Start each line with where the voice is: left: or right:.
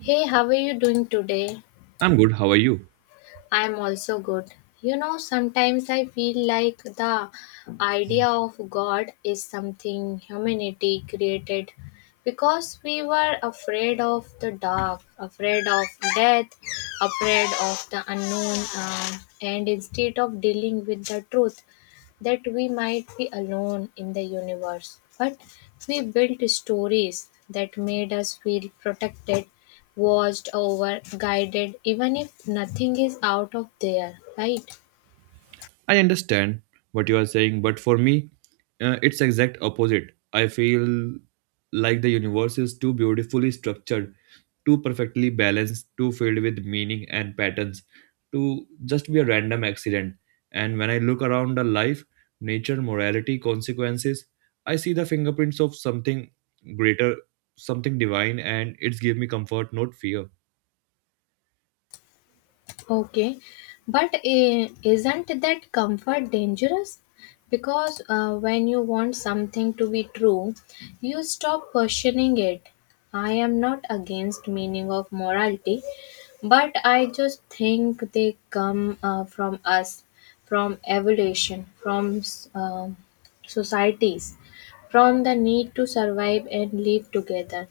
left: Hey, how are you doing today?
right: I'm good. How are you?
left: I'm also good. You know, sometimes I feel like the idea of God is something humanity created because we were afraid of the dark, afraid of death, afraid of the unknown, and instead of dealing with the truth that we might be alone in the universe, but we built stories that made us feel protected, watched over, guided, even if nothing is out of there, right?
right: I understand what you are saying, but for me, it's exact opposite. I feel like the universe is too beautifully structured, too perfectly balanced, too filled with meaning and patterns, to just be a random accident. And when I look around the life, nature, morality, consequences, I see the fingerprints of something greater, something divine, and it's give me comfort, not fear.
left: Okay, but isn't that comfort dangerous? Because when you want something to be true, you stop questioning it. I am not against meaning of morality, but I just think they come from us, from evolution, from societies, from the need to survive and live together.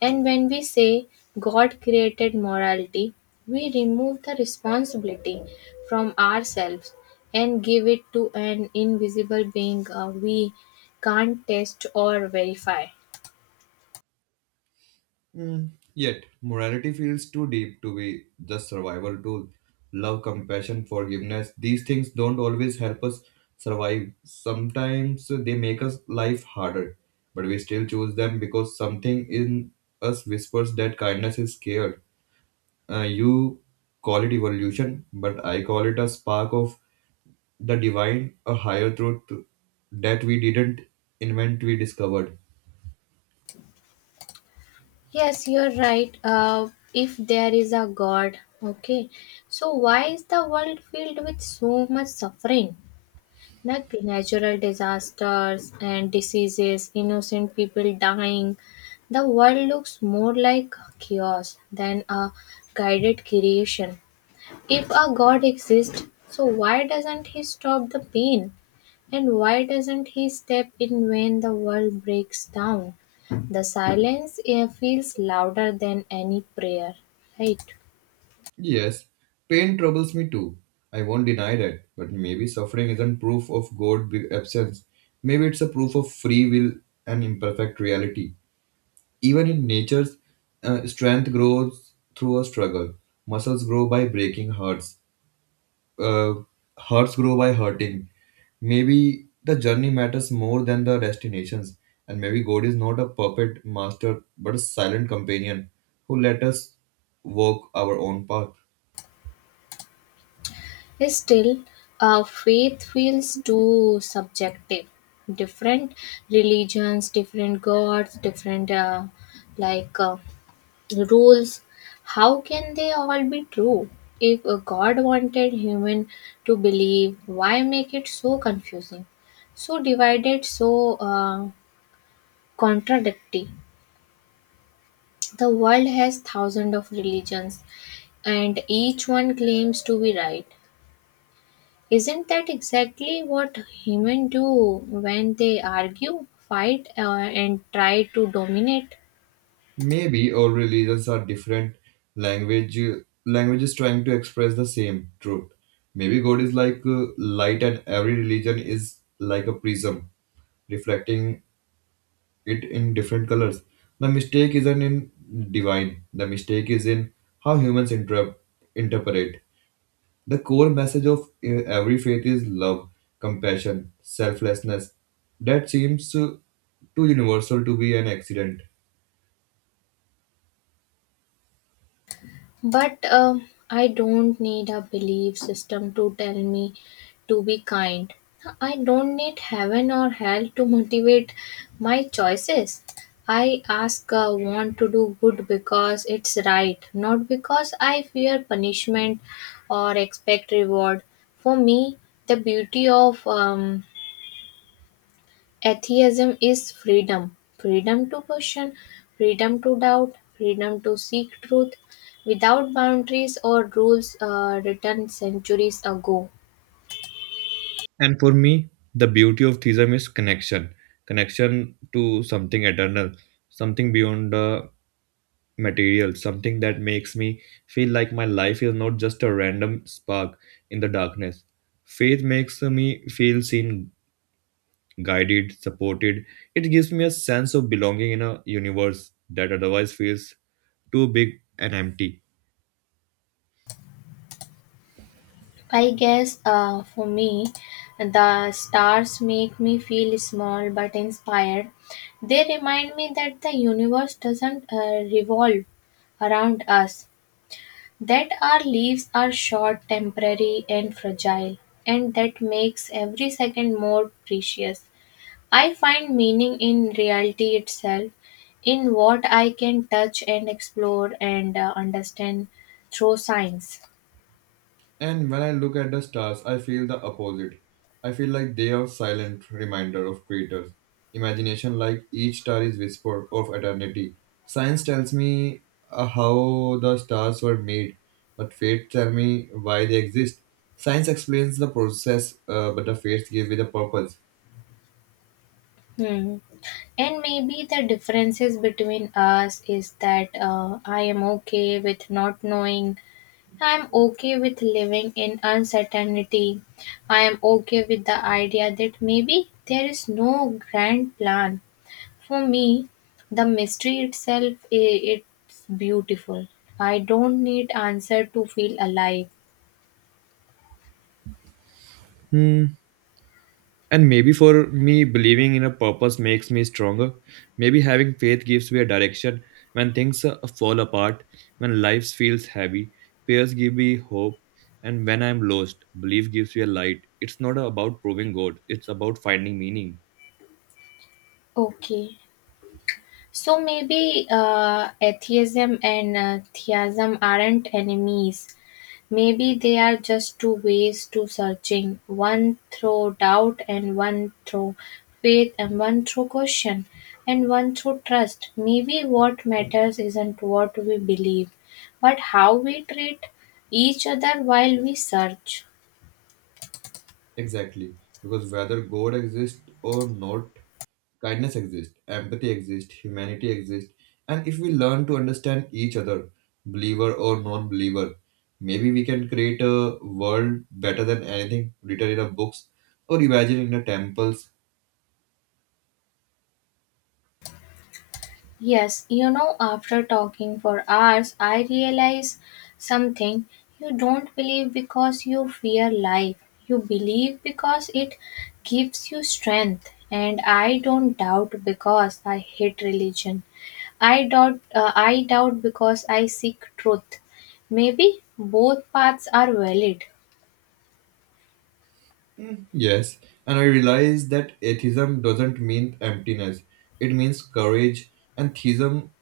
left: And when we say God created morality, we remove the responsibility from ourselves and give it to an invisible being we can't test or verify.
right: Mm. Yet, morality feels too deep to be just survival tool. Love, compassion, forgiveness, these things don't always help us survive. Sometimes they make us life harder, but we still choose them because something in us whispers that kindness is scared. You call it evolution, but I call it a spark of the divine, a higher truth that we didn't invent, we discovered.
left: Yes, you're right. If there is a God, okay. So, why is the world filled with so much suffering? Like natural disasters and diseases, innocent people dying. The world looks more like chaos than a guided creation. If a God exists, so why doesn't He stop the pain? And why doesn't He step in when the world breaks down? The silence feels louder than any prayer, right?
right: Yes, pain troubles me too. I won't deny that. But maybe suffering isn't proof of God absence. Maybe it's a proof of free will and imperfect reality. Even in nature's strength grows through a struggle. Muscles grow by breaking hearts. Uh, hearts grow by hurting. Maybe the journey matters more than the destinations. And maybe God is not a puppet master, but a silent companion who let us walk our own path.
left: Still, faith feels too subjective. Different religions, different gods, different like uh, rules. How can they all be true? If a God wanted human to believe, why make it so confusing, so divided, so contradictory? The world has thousands of religions, and each one claims to be right. Isn't that exactly what humans do when they argue, fight, and try to dominate?
right: Maybe all religions are different language languages trying to express the same truth. Maybe God is like light and every religion is like a prism reflecting it in different colors. The mistake isn't in divine. The mistake is in how humans interpret. The core message of every faith is love, compassion, selflessness. That seems too universal to be an accident.
left: But I don't need a belief system to tell me to be kind. I don't need heaven or hell to motivate my choices. I ask, want to do good because it's right, not because I fear punishment or expect reward. For me, the beauty of Atheism is freedom, freedom to question, freedom to doubt, freedom to seek truth without boundaries or rules written centuries ago.
right: And for me, the beauty of theism is connection to something eternal, something beyond the material, something that makes me feel like my life is not just a random spark in the darkness. Faith makes me feel seen, guided, supported. It gives me a sense of belonging in a universe that otherwise feels too big and empty.
left: I guess for me, the stars make me feel small but inspired. They remind me that the universe doesn't revolve around us, that our lives are short, temporary, and fragile, and that makes every second more precious. I find meaning in reality itself, in what I can touch and explore and understand through science.
right: And when I look at the stars, I feel the opposite. I feel like they are silent reminder of creators. Imagination like each star is whisper of eternity. Science tells me how the stars were made, but fate tell me why they exist. Science explains the process, but the fates give me the purpose.
left: Hmm. And maybe the differences between us is that I am okay with not knowing. I am okay with living in uncertainty. I am okay with the idea that maybe there is no grand plan. For me, the mystery itself I- it's beautiful. I don't need answer to feel alive.
right: Hmm. And maybe for me, believing in a purpose makes me stronger. Maybe having faith gives me a direction when things fall apart, when life feels heavy. Prayers give me hope, and when I'm lost, belief gives me a light. It's not about proving God, it's about finding meaning.
left: Okay. So maybe atheism and theism aren't enemies. Maybe they are just two ways to searching, one through doubt and one through faith and one through question and one through trust. Maybe what matters isn't what we believe, but how we treat each other while we search.
right: Exactly. Because whether God exists or not, kindness exists, empathy exists, humanity exists. And if we learn to understand each other, believer or non believer, maybe we can create a world better than anything written in the books or imagined in the temples.
left: Yes, you know, after talking for hours, I realize something. You don't believe because you fear life. You believe because it gives you strength. And I don't doubt because I hate religion. I doubt. I doubt because I seek truth. Maybe both paths are valid.
right: Yes, and I realize that atheism doesn't mean emptiness. It means courage, and theism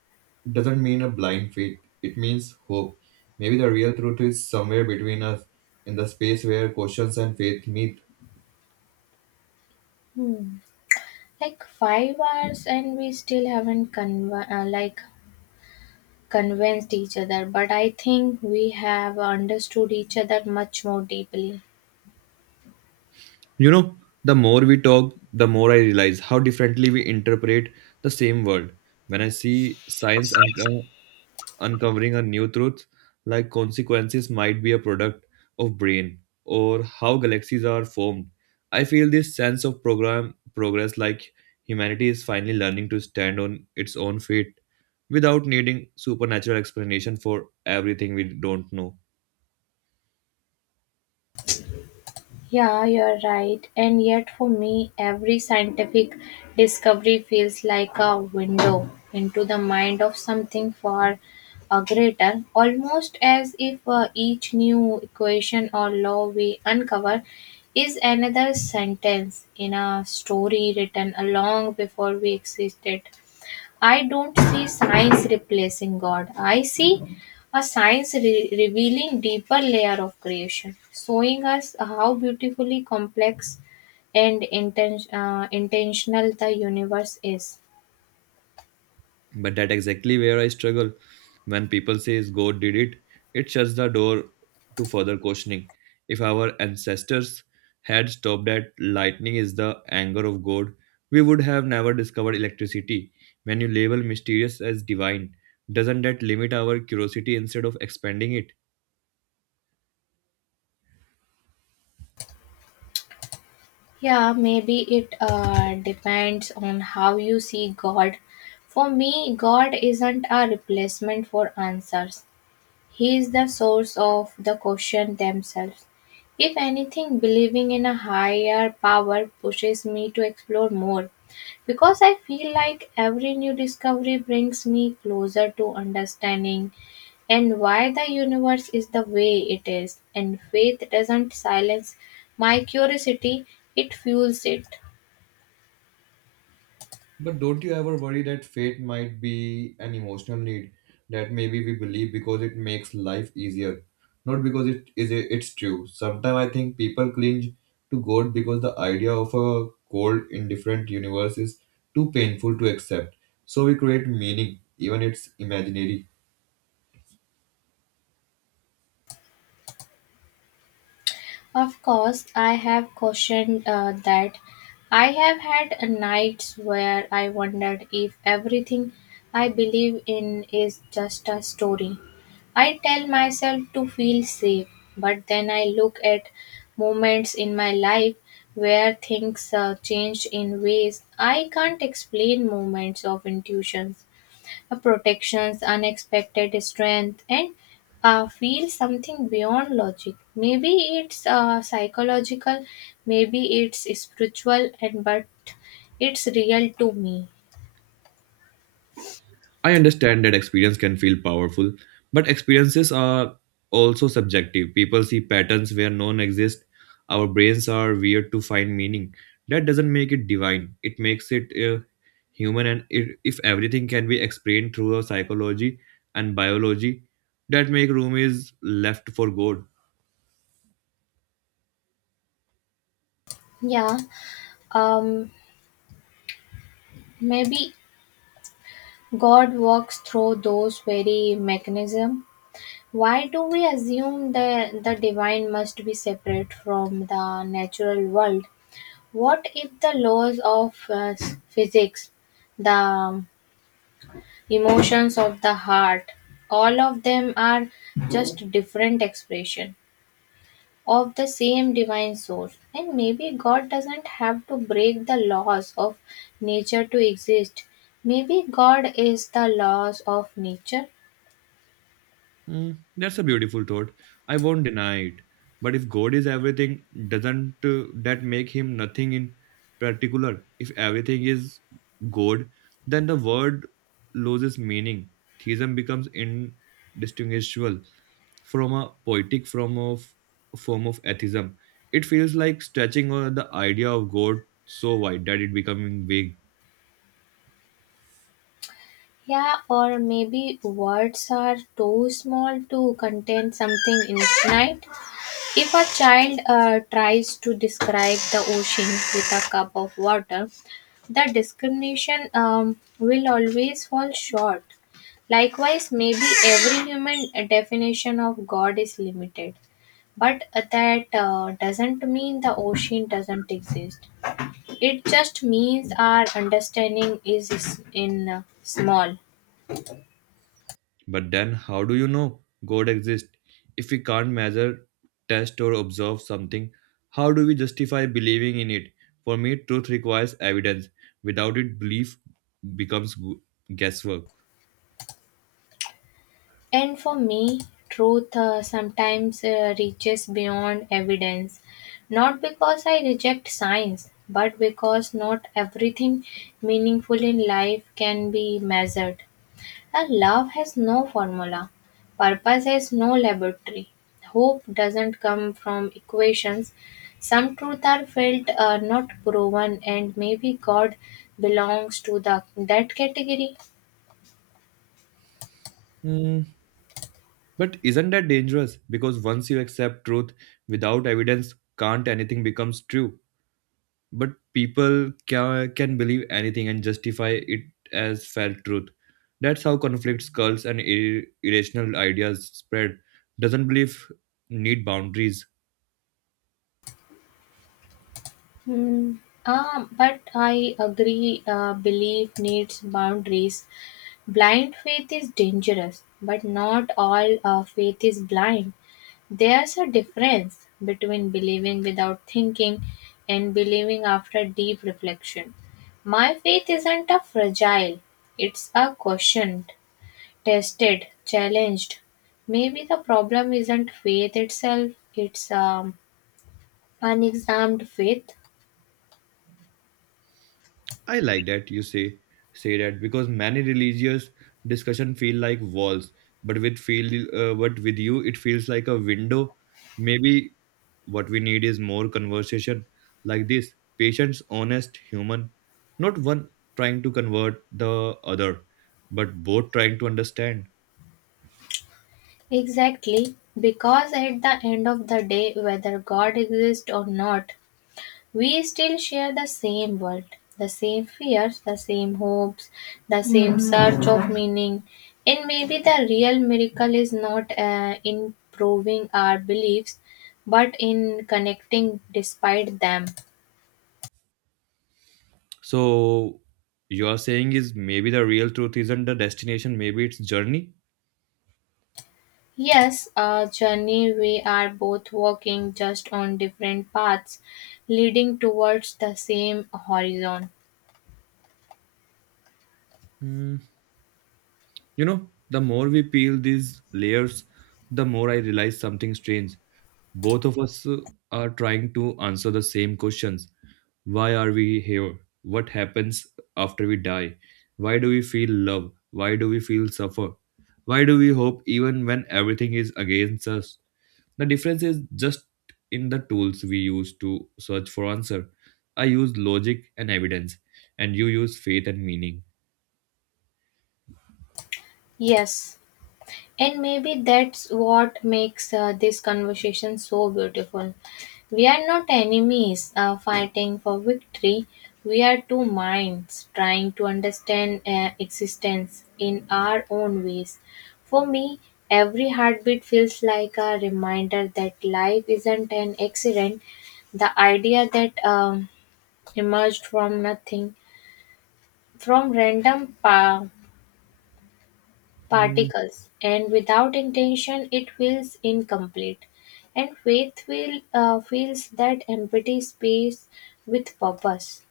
right: doesn't mean a blind faith. It means hope. Maybe the real truth is somewhere between us, in the space where questions and faith meet.
left: Hmm. Like 5 hours, and we still haven't convinced each other, but I think we have understood each other much more deeply.
right: You know, the more we talk, the more I realize how differently we interpret the same world. When I see science and uncovering a new truth like consequences might be a product of brain or how galaxies are formed. I feel this sense of program progress like humanity is finally learning to stand on its own feet without needing supernatural explanation for everything we don't know.
left: Yeah, you're right. And yet, for me, every scientific discovery feels like a window into the mind of something far greater, almost as if each new equation or law we uncover is another sentence in a story written long before we existed. I don't see science replacing God. I see revealing deeper layer of creation, showing us how beautifully complex and intentional the universe is.
right: But that exactly where I struggle. When people says God did it, it shuts the door to further questioning. If our ancestors had stopped at lightning is the anger of God, we would have never discovered electricity. When you label mysterious as divine, doesn't that limit our curiosity instead of expanding it?
left: Yeah, maybe it depends on how you see God. For me, God isn't a replacement for answers. He is the source of the question themselves. If anything, believing in a higher power pushes me to explore more because I feel like every new discovery brings me closer to understanding and why the universe is the way it is. And faith doesn't silence my curiosity, it fuels it.
right: But don't you ever worry that fate might be an emotional need, that maybe we believe because it makes life easier, not because it's true. Sometimes I think people cling to God because the idea of a cold, indifferent universe is too painful to accept. So we create meaning, even it's imaginary.
left: Of course, I have questioned that. I have had nights where I wondered if everything I believe in is just a story. I tell myself to feel safe, but then I look at moments in my life where things changed in ways I can't explain, moments of intuition, a protection's unexpected strength, and feel something beyond logic. Maybe it's psychological, maybe it's spiritual, and but it's real to me.
right: I understand that experience can feel powerful, but experiences are also subjective. People see patterns where none exist. Our brains are weird to find meaning. That doesn't make it divine. It makes it human. And if everything can be explained through our psychology and biology, that make room is left for God.
left: Yeah. um Maybe God walks through those very mechanism. Why do we assume that the divine must be separate from the natural world? What if the laws of physics, the emotions of the heart, all of them are just different expression of the same divine source? And maybe God doesn't have to break the laws of nature to exist. Maybe God is the laws of nature.
right: That's a beautiful thought. I won't deny it. But if God is everything, doesn't that make him nothing in particular? If everything is God, then the word loses meaning. Theism becomes indistinguishable from a poetic form of atheism. It feels like stretching the idea of God so wide that it becoming vague.
left: Yeah, or maybe words are too small to contain something infinite. If a child tries to describe the ocean with a cup of water, the discrimination will always fall short. Likewise, maybe every human definition of God is limited, but that doesn't mean the ocean doesn't exist. It just means our understanding is in small.
right: But then, how do you know God exists? If we can't measure, test, or observe something, how do we justify believing in it? For me, truth requires evidence. Without it, belief becomes guesswork.
left: And for me, truth sometimes reaches beyond evidence, not because I reject science, but because not everything meaningful in life can be measured. A love has no formula, purpose has no laboratory, hope doesn't come from equations. Some truths are felt, not proven, and maybe God belongs to the that category.
right: Hmm, But isn't that dangerous? Because once you accept truth without evidence, can't anything becomes true? But people can believe anything and justify it as felt truth. That's how conflicts, cults, and irrational ideas spread. Doesn't believe need boundaries?
left: Hmm. Ah, but I agree, belief needs boundaries. Blind faith is dangerous, but not all faith is blind. There's a difference between believing without thinking and believing after deep reflection. My faith isn't a fragile, it's a questioned, tested, challenged. Maybe the problem isn't faith itself, it's unexamined faith.
right: I like that you say that because many religious discussion feel like walls, but with you it feels like a window. Maybe what we need is more conversation like this: patients, honest, human, not one trying to convert the other, but both trying to understand.
left: Exactly, because at the end of the day, whether God exists or not, we still share the same world, the same fears, the same hopes, the same search of meaning. And maybe the real miracle is not in proving our beliefs, but in connecting despite them.
right: So, you are saying is maybe the real truth isn't the destination, maybe it's journey.
left: Yes, a journey we are both walking just on different paths, leading towards the same horizon.
right: Hmm. You know, the more we peel these layers, the more I realize something strange. Both of us are trying to answer the same questions. Why are we here? What happens after we die? Why do we feel love? Why do we feel suffer? Why do we hope even when everything is against us? The difference is just in the tools we use to search for answer. I use logic and evidence, and you use faith and meaning.
left: Yes. And maybe that's what makes this conversation so beautiful. We are not enemies fighting for victory. We are two minds trying to understand existence in our own ways. For me, every heartbeat feels like a reminder that life isn't an accident. The idea that emerged from nothing, from random pa-
right: Mm,
left: particles, and without intention, it feels incomplete. And faith fills that empty space with purpose.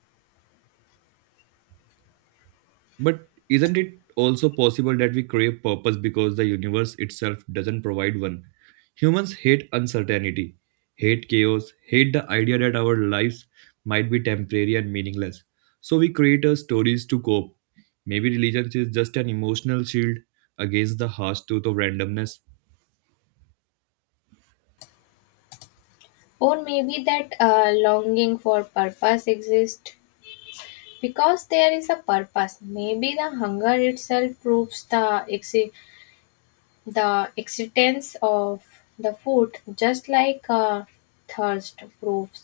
right: But isn't it also possible that we crave purpose because the universe itself doesn't provide one? Humans hate uncertainty, hate chaos, hate the idea that our lives might be temporary and meaningless. So we create our stories to cope. Maybe religion is just an emotional shield against the harsh truth of randomness.
left: Or maybe that longing for purpose exists because there is a purpose. Maybe the hunger itself proves the existence of the food, just like thirst proves.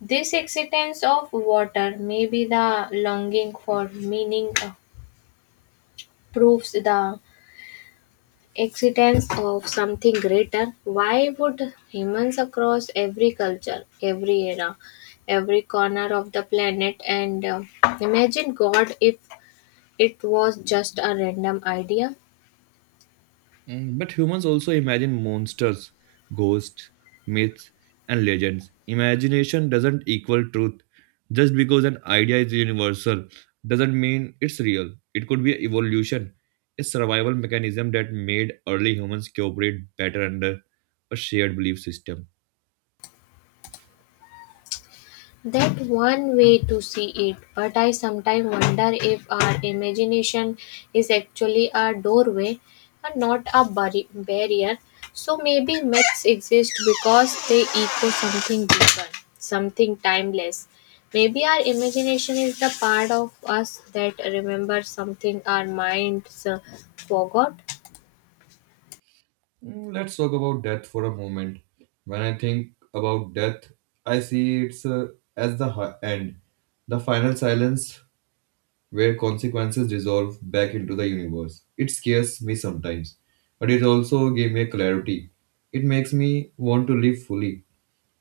left: This existence of water. Maybe the longing for meaning proves the existence of something greater. Why would humans across every culture, every era, every corner of the planet and imagine God if it was just a random idea?
right: But humans also imagine monsters, ghosts, myths, and legends. Imagination doesn't equal truth. Just because an idea is universal doesn't mean it's real. It could be evolution, a survival mechanism that made early humans cooperate better under a shared belief system.
left: That one way to see it, but I sometimes wonder if our imagination is actually a doorway and not a barrier. So maybe myths exist because they echo something deeper, something timeless. Maybe our imagination is the part of us that remembers something our minds forgot.
right: Let's talk about death for a moment. When I think about death, I see it's as the end, the final silence where consequences dissolve back into the universe. It scares me sometimes, but it also gave me a clarity. It makes me want to live fully,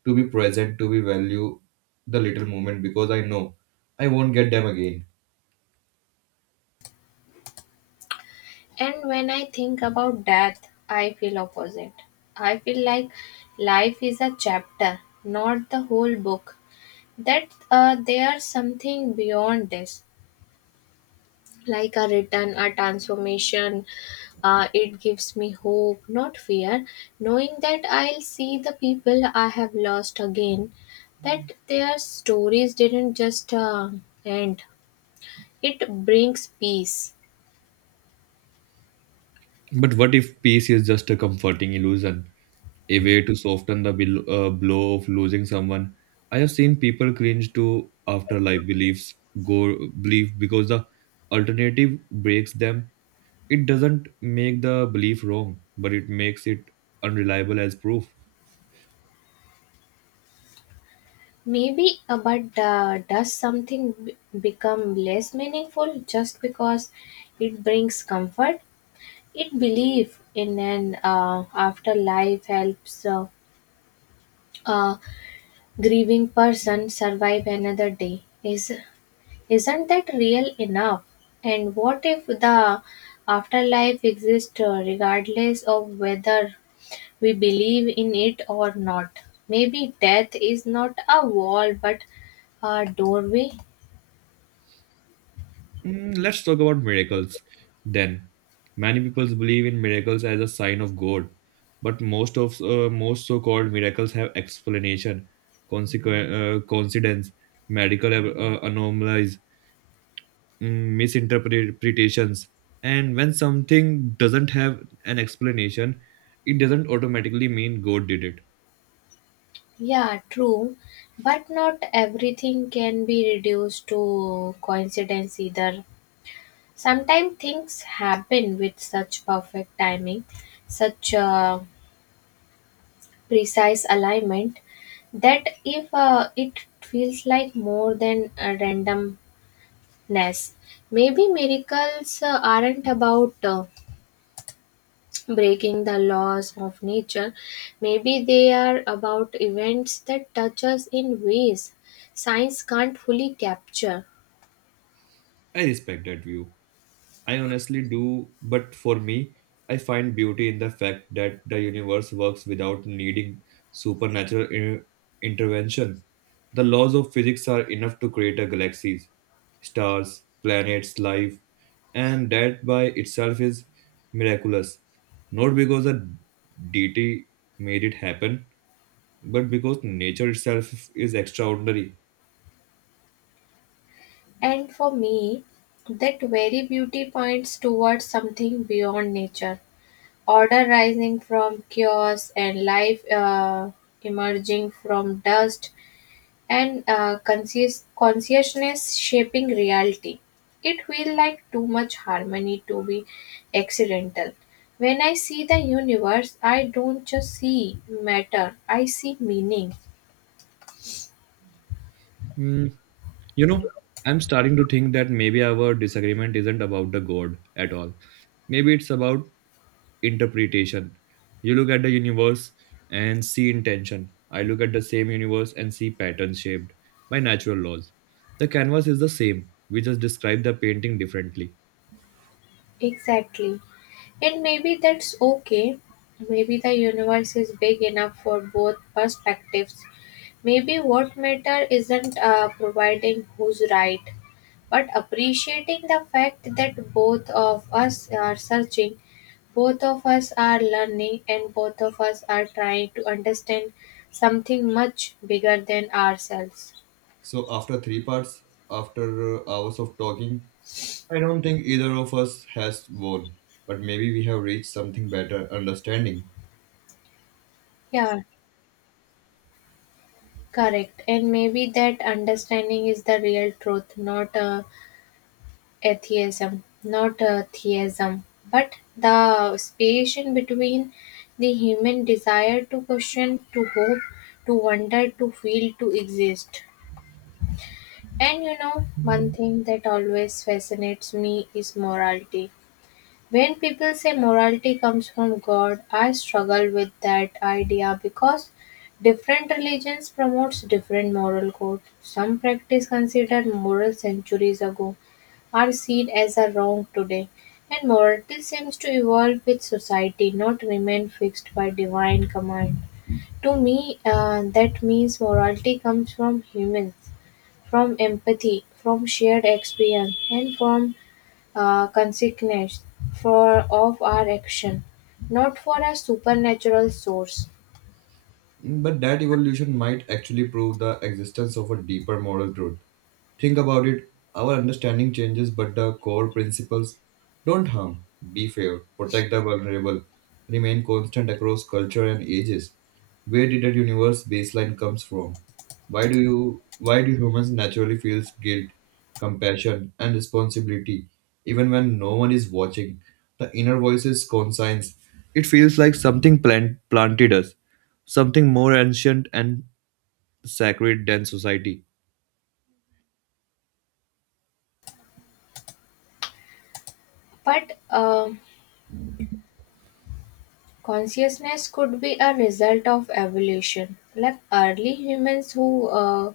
right: to be present, to be value the little moment because I know I won't get them again.
left: And when I think about death, I feel opposite. I feel like life is a chapter, not the whole book. That there's something beyond this, like a return, a transformation. It gives me hope, not fear, knowing that I'll see the people I have lost again, that their stories didn't just end. It brings peace.
right: But what if peace is just a comforting illusion, a way to soften the blow of losing someone? I have seen people cringe to afterlife beliefs, go belief because the alternative breaks them. It doesn't make the belief wrong, but it makes it unreliable as proof.
left: Maybe, but does become less meaningful just because it brings comfort? It belief in an afterlife helps a grieving person survive another day. Is Isn't that real enough? And what if the afterlife exists regardless of whether we believe in it or not? Maybe death is not a wall but a doorway.
right: Let's talk about miracles then. Many people believe in miracles as a sign of God, but most so-called miracles have explanation, coincidence, medical anomalies, misinterpretations. And when something doesn't have an explanation, it doesn't automatically mean God did it.
left: Yeah, true. But not everything can be reduced to coincidence either. Sometimes things happen with such perfect timing, such precise alignment, that if it feels like more than a randomness. Maybe miracles aren't about breaking the laws of nature. Maybe they are about events that touch us in ways science can't fully capture.
right: I respect that view. I honestly do, but for me, I find beauty in the fact that the universe works without needing supernatural intervention. The laws of physics are enough to create a galaxies, stars, planets, life, and that by itself is miraculous. Not because a deity made it happen, but because nature itself is extraordinary.
left: And for me, that very beauty points towards something beyond nature, order rising from chaos, and life emerging from dust, and consciousness shaping reality. It feel like too much harmony to be accidental. When I see the universe, I don't just see matter, I see meaning.
right: Hmm, You know, I'm starting to think that maybe our disagreement isn't about the God at all. Maybe it's about interpretation. You look at the universe and see intention. I look at the same universe and see patterns shaped by natural laws. The canvas is the same. We just describe the painting differently.
left: Exactly. And maybe that's okay. Maybe the universe is big enough for both perspectives. Maybe what matter isn't providing who's right, but appreciating the fact that both of us are searching. Both of us are learning, and both of us are trying to understand something much bigger than ourselves.
right: So after three parts, after hours of talking, I don't think either of us has won, but maybe we have reached something better understanding.
left: Yeah, correct. And maybe that understanding is the real truth, not atheism, not theism, but the space in between, the human desire to question, to hope, to wonder, to feel, to exist. And one thing that always fascinates me is morality. When people say morality comes from God, I struggle with that idea because different religions promotes different moral codes. Some practice considered moral centuries ago are seen as a wrong today, and morality seems to evolve with society, not remain fixed by divine command. To me, that means morality comes from humans, from empathy, from shared experience, and from consequence for of our action, not for a supernatural source.
right: But that evolution might actually prove the existence of a deeper moral truth. Think about it. Our understanding changes, but the core principles don't harm, be fair, protect the vulnerable remain constant across culture and ages. Where did that universe baseline comes from? Why do humans naturally feel guilt, compassion, and responsibility even when no one is watching? The inner voice is conscience. It feels like something planted us, something more ancient and sacred than society.
left: But consciousness could be a result of evolution. Like early humans who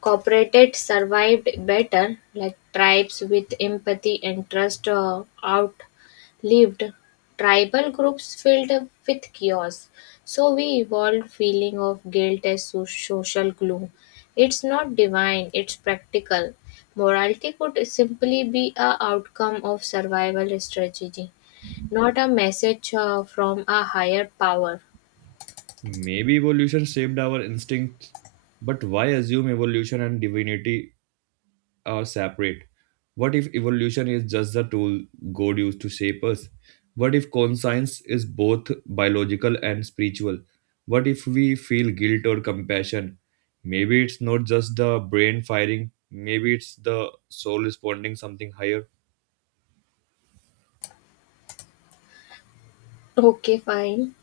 left: cooperated, survived better, like tribes with empathy and trust, or outlived tribal groups filled with chaos. So we evolved feeling of guilt as social glue. It's not divine, it's practical. Morality could simply be a outcome of survival strategy, not a message from a higher power.
right: Maybe evolution shaped our instincts, but why assume evolution and divinity are separate? What if evolution is just the tool God used to shape us? What if conscience is both biological and spiritual? What if we feel guilt or compassion? Maybe it's not just the brain firing, maybe it's the soul responding something higher.
left: Okay, fine.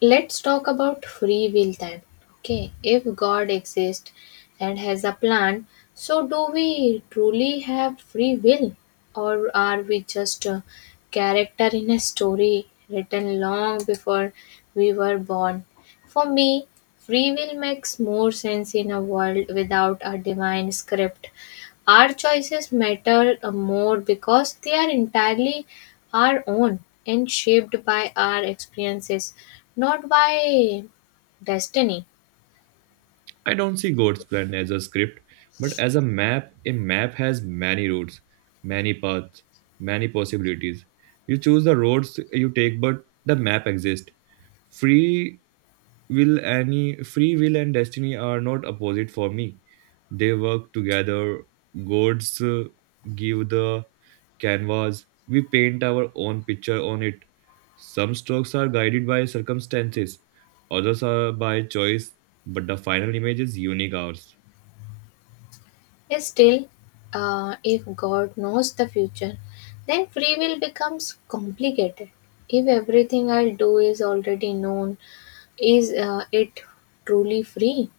left: Let's talk about free will then. Okay, if God exists and has a plan, so do we truly have free will, or are we just a character in a story written long before we were born? For me, free will makes more sense in a world without a divine script. Our choices matter more because they are entirely our own and shaped by our experiences, not by destiny.
right: I don't see God's plan as a script, but as a map. A map has many roads, many paths, many possibilities. You choose the roads you take, but the map exists. Free will any free will and destiny are not opposite for me. They work together. Gods give the canvas, we paint our own picture on it. Some strokes are guided by circumstances, others are by choice, but the final image is unique ours.
left: Still, if God knows the future, then free will becomes complicated. If everything I'll do is already known, is it truly free?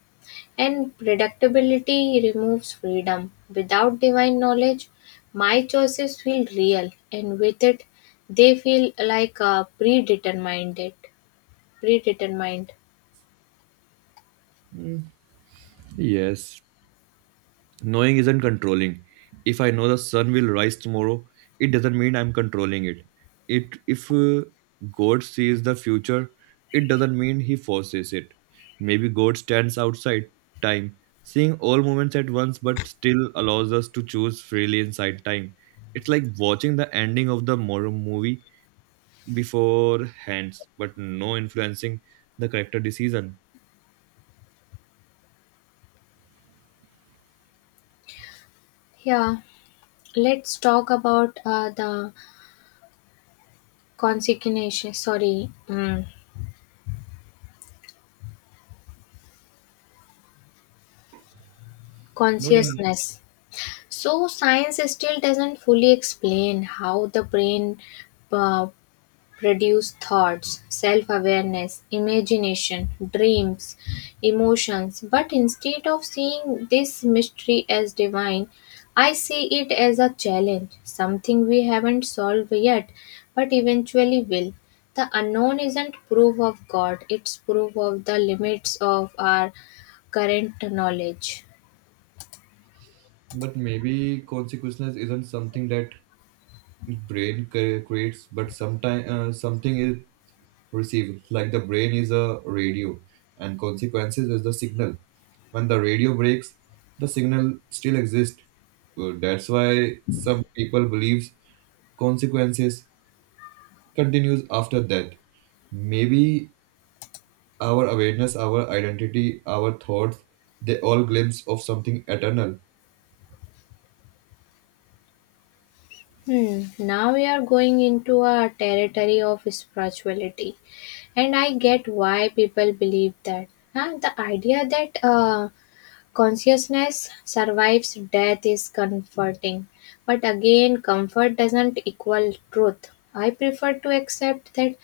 left: And predictability removes freedom. Without divine knowledge, my choices feel real, and with it, they feel like predetermined. It predetermined.
right: Mm, yes. Knowing isn't controlling. If I know the sun will rise tomorrow, it doesn't mean I'm controlling it. If God sees the future, it doesn't mean he forces it. Maybe God stands outside time, seeing all moments at once but still allows us to choose freely inside time. It's like watching the ending of the moral movie before hands, but no influencing the character decision.
left: Yeah, let's talk about the consequences. Sorry,
right: Not any.
left: consciousness. So science still doesn't fully explain how the brain uh, produce thoughts, self awareness, imagination, dreams, emotions. But instead of seeing this mystery as divine, I see it as a challenge, something we haven't solved yet, but eventually will. The unknown isn't proof of God, it's proof of the limits of our current knowledge.
right: But maybe consequences isn't something that brain creates but sometimes something is received, like the brain is a radio and consequences is the signal. When the radio breaks, the signal still exists. That's why some people believes consequences continues after death. Maybe our awareness, our identity, our thoughts, they all glimpse of something eternal.
left: Hmm. Now we are going into a territory of spirituality, and I get why people believe that. Huh? The idea that consciousness survives death is comforting, but again, comfort doesn't equal truth. I prefer to accept that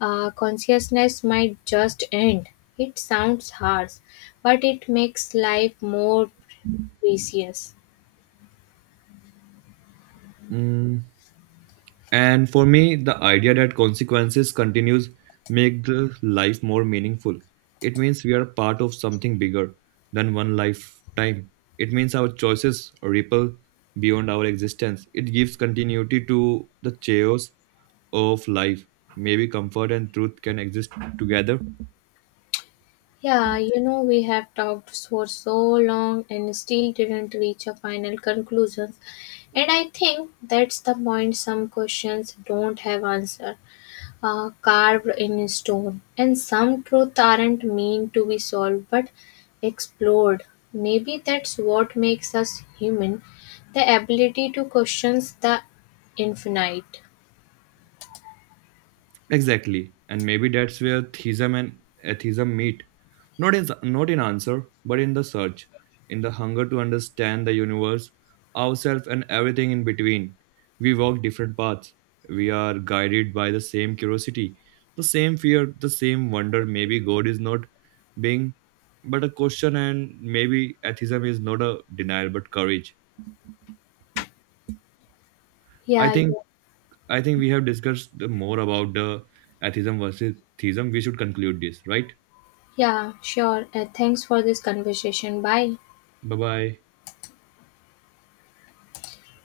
left: consciousness might just end. It sounds harsh, but it makes life more precious.
right: Mm, And for me, the idea that consequences continues make the life more meaningful. It means we are part of something bigger than one lifetime. It means our choices ripple beyond our existence. It gives continuity to the chaos of life. Maybe comfort and truth can exist together.
left: Yeah, you know, we have talked for so long and still didn't reach a final conclusion. And I think that's the point. Some questions don't have answer carved in stone. And some truth aren't meant to be solved but explored. Maybe that's what makes us human, the ability to question the infinite.
right: Exactly. And maybe that's where theism and atheism meet. Not in answer, but in the search, in the hunger to understand the universe, ourselves, and everything in between. We walk different paths. We are guided by the same curiosity, the same fear, the same wonder. Maybe God is not being but a question, and maybe atheism is not a denial but courage. I
left: Yeah,
right: think
left: yeah,
right: I think we have discussed the more about the atheism versus theism. We should conclude this, right?
left: yeah, sure. Thanks for this conversation. Bye.
right: Bye bye.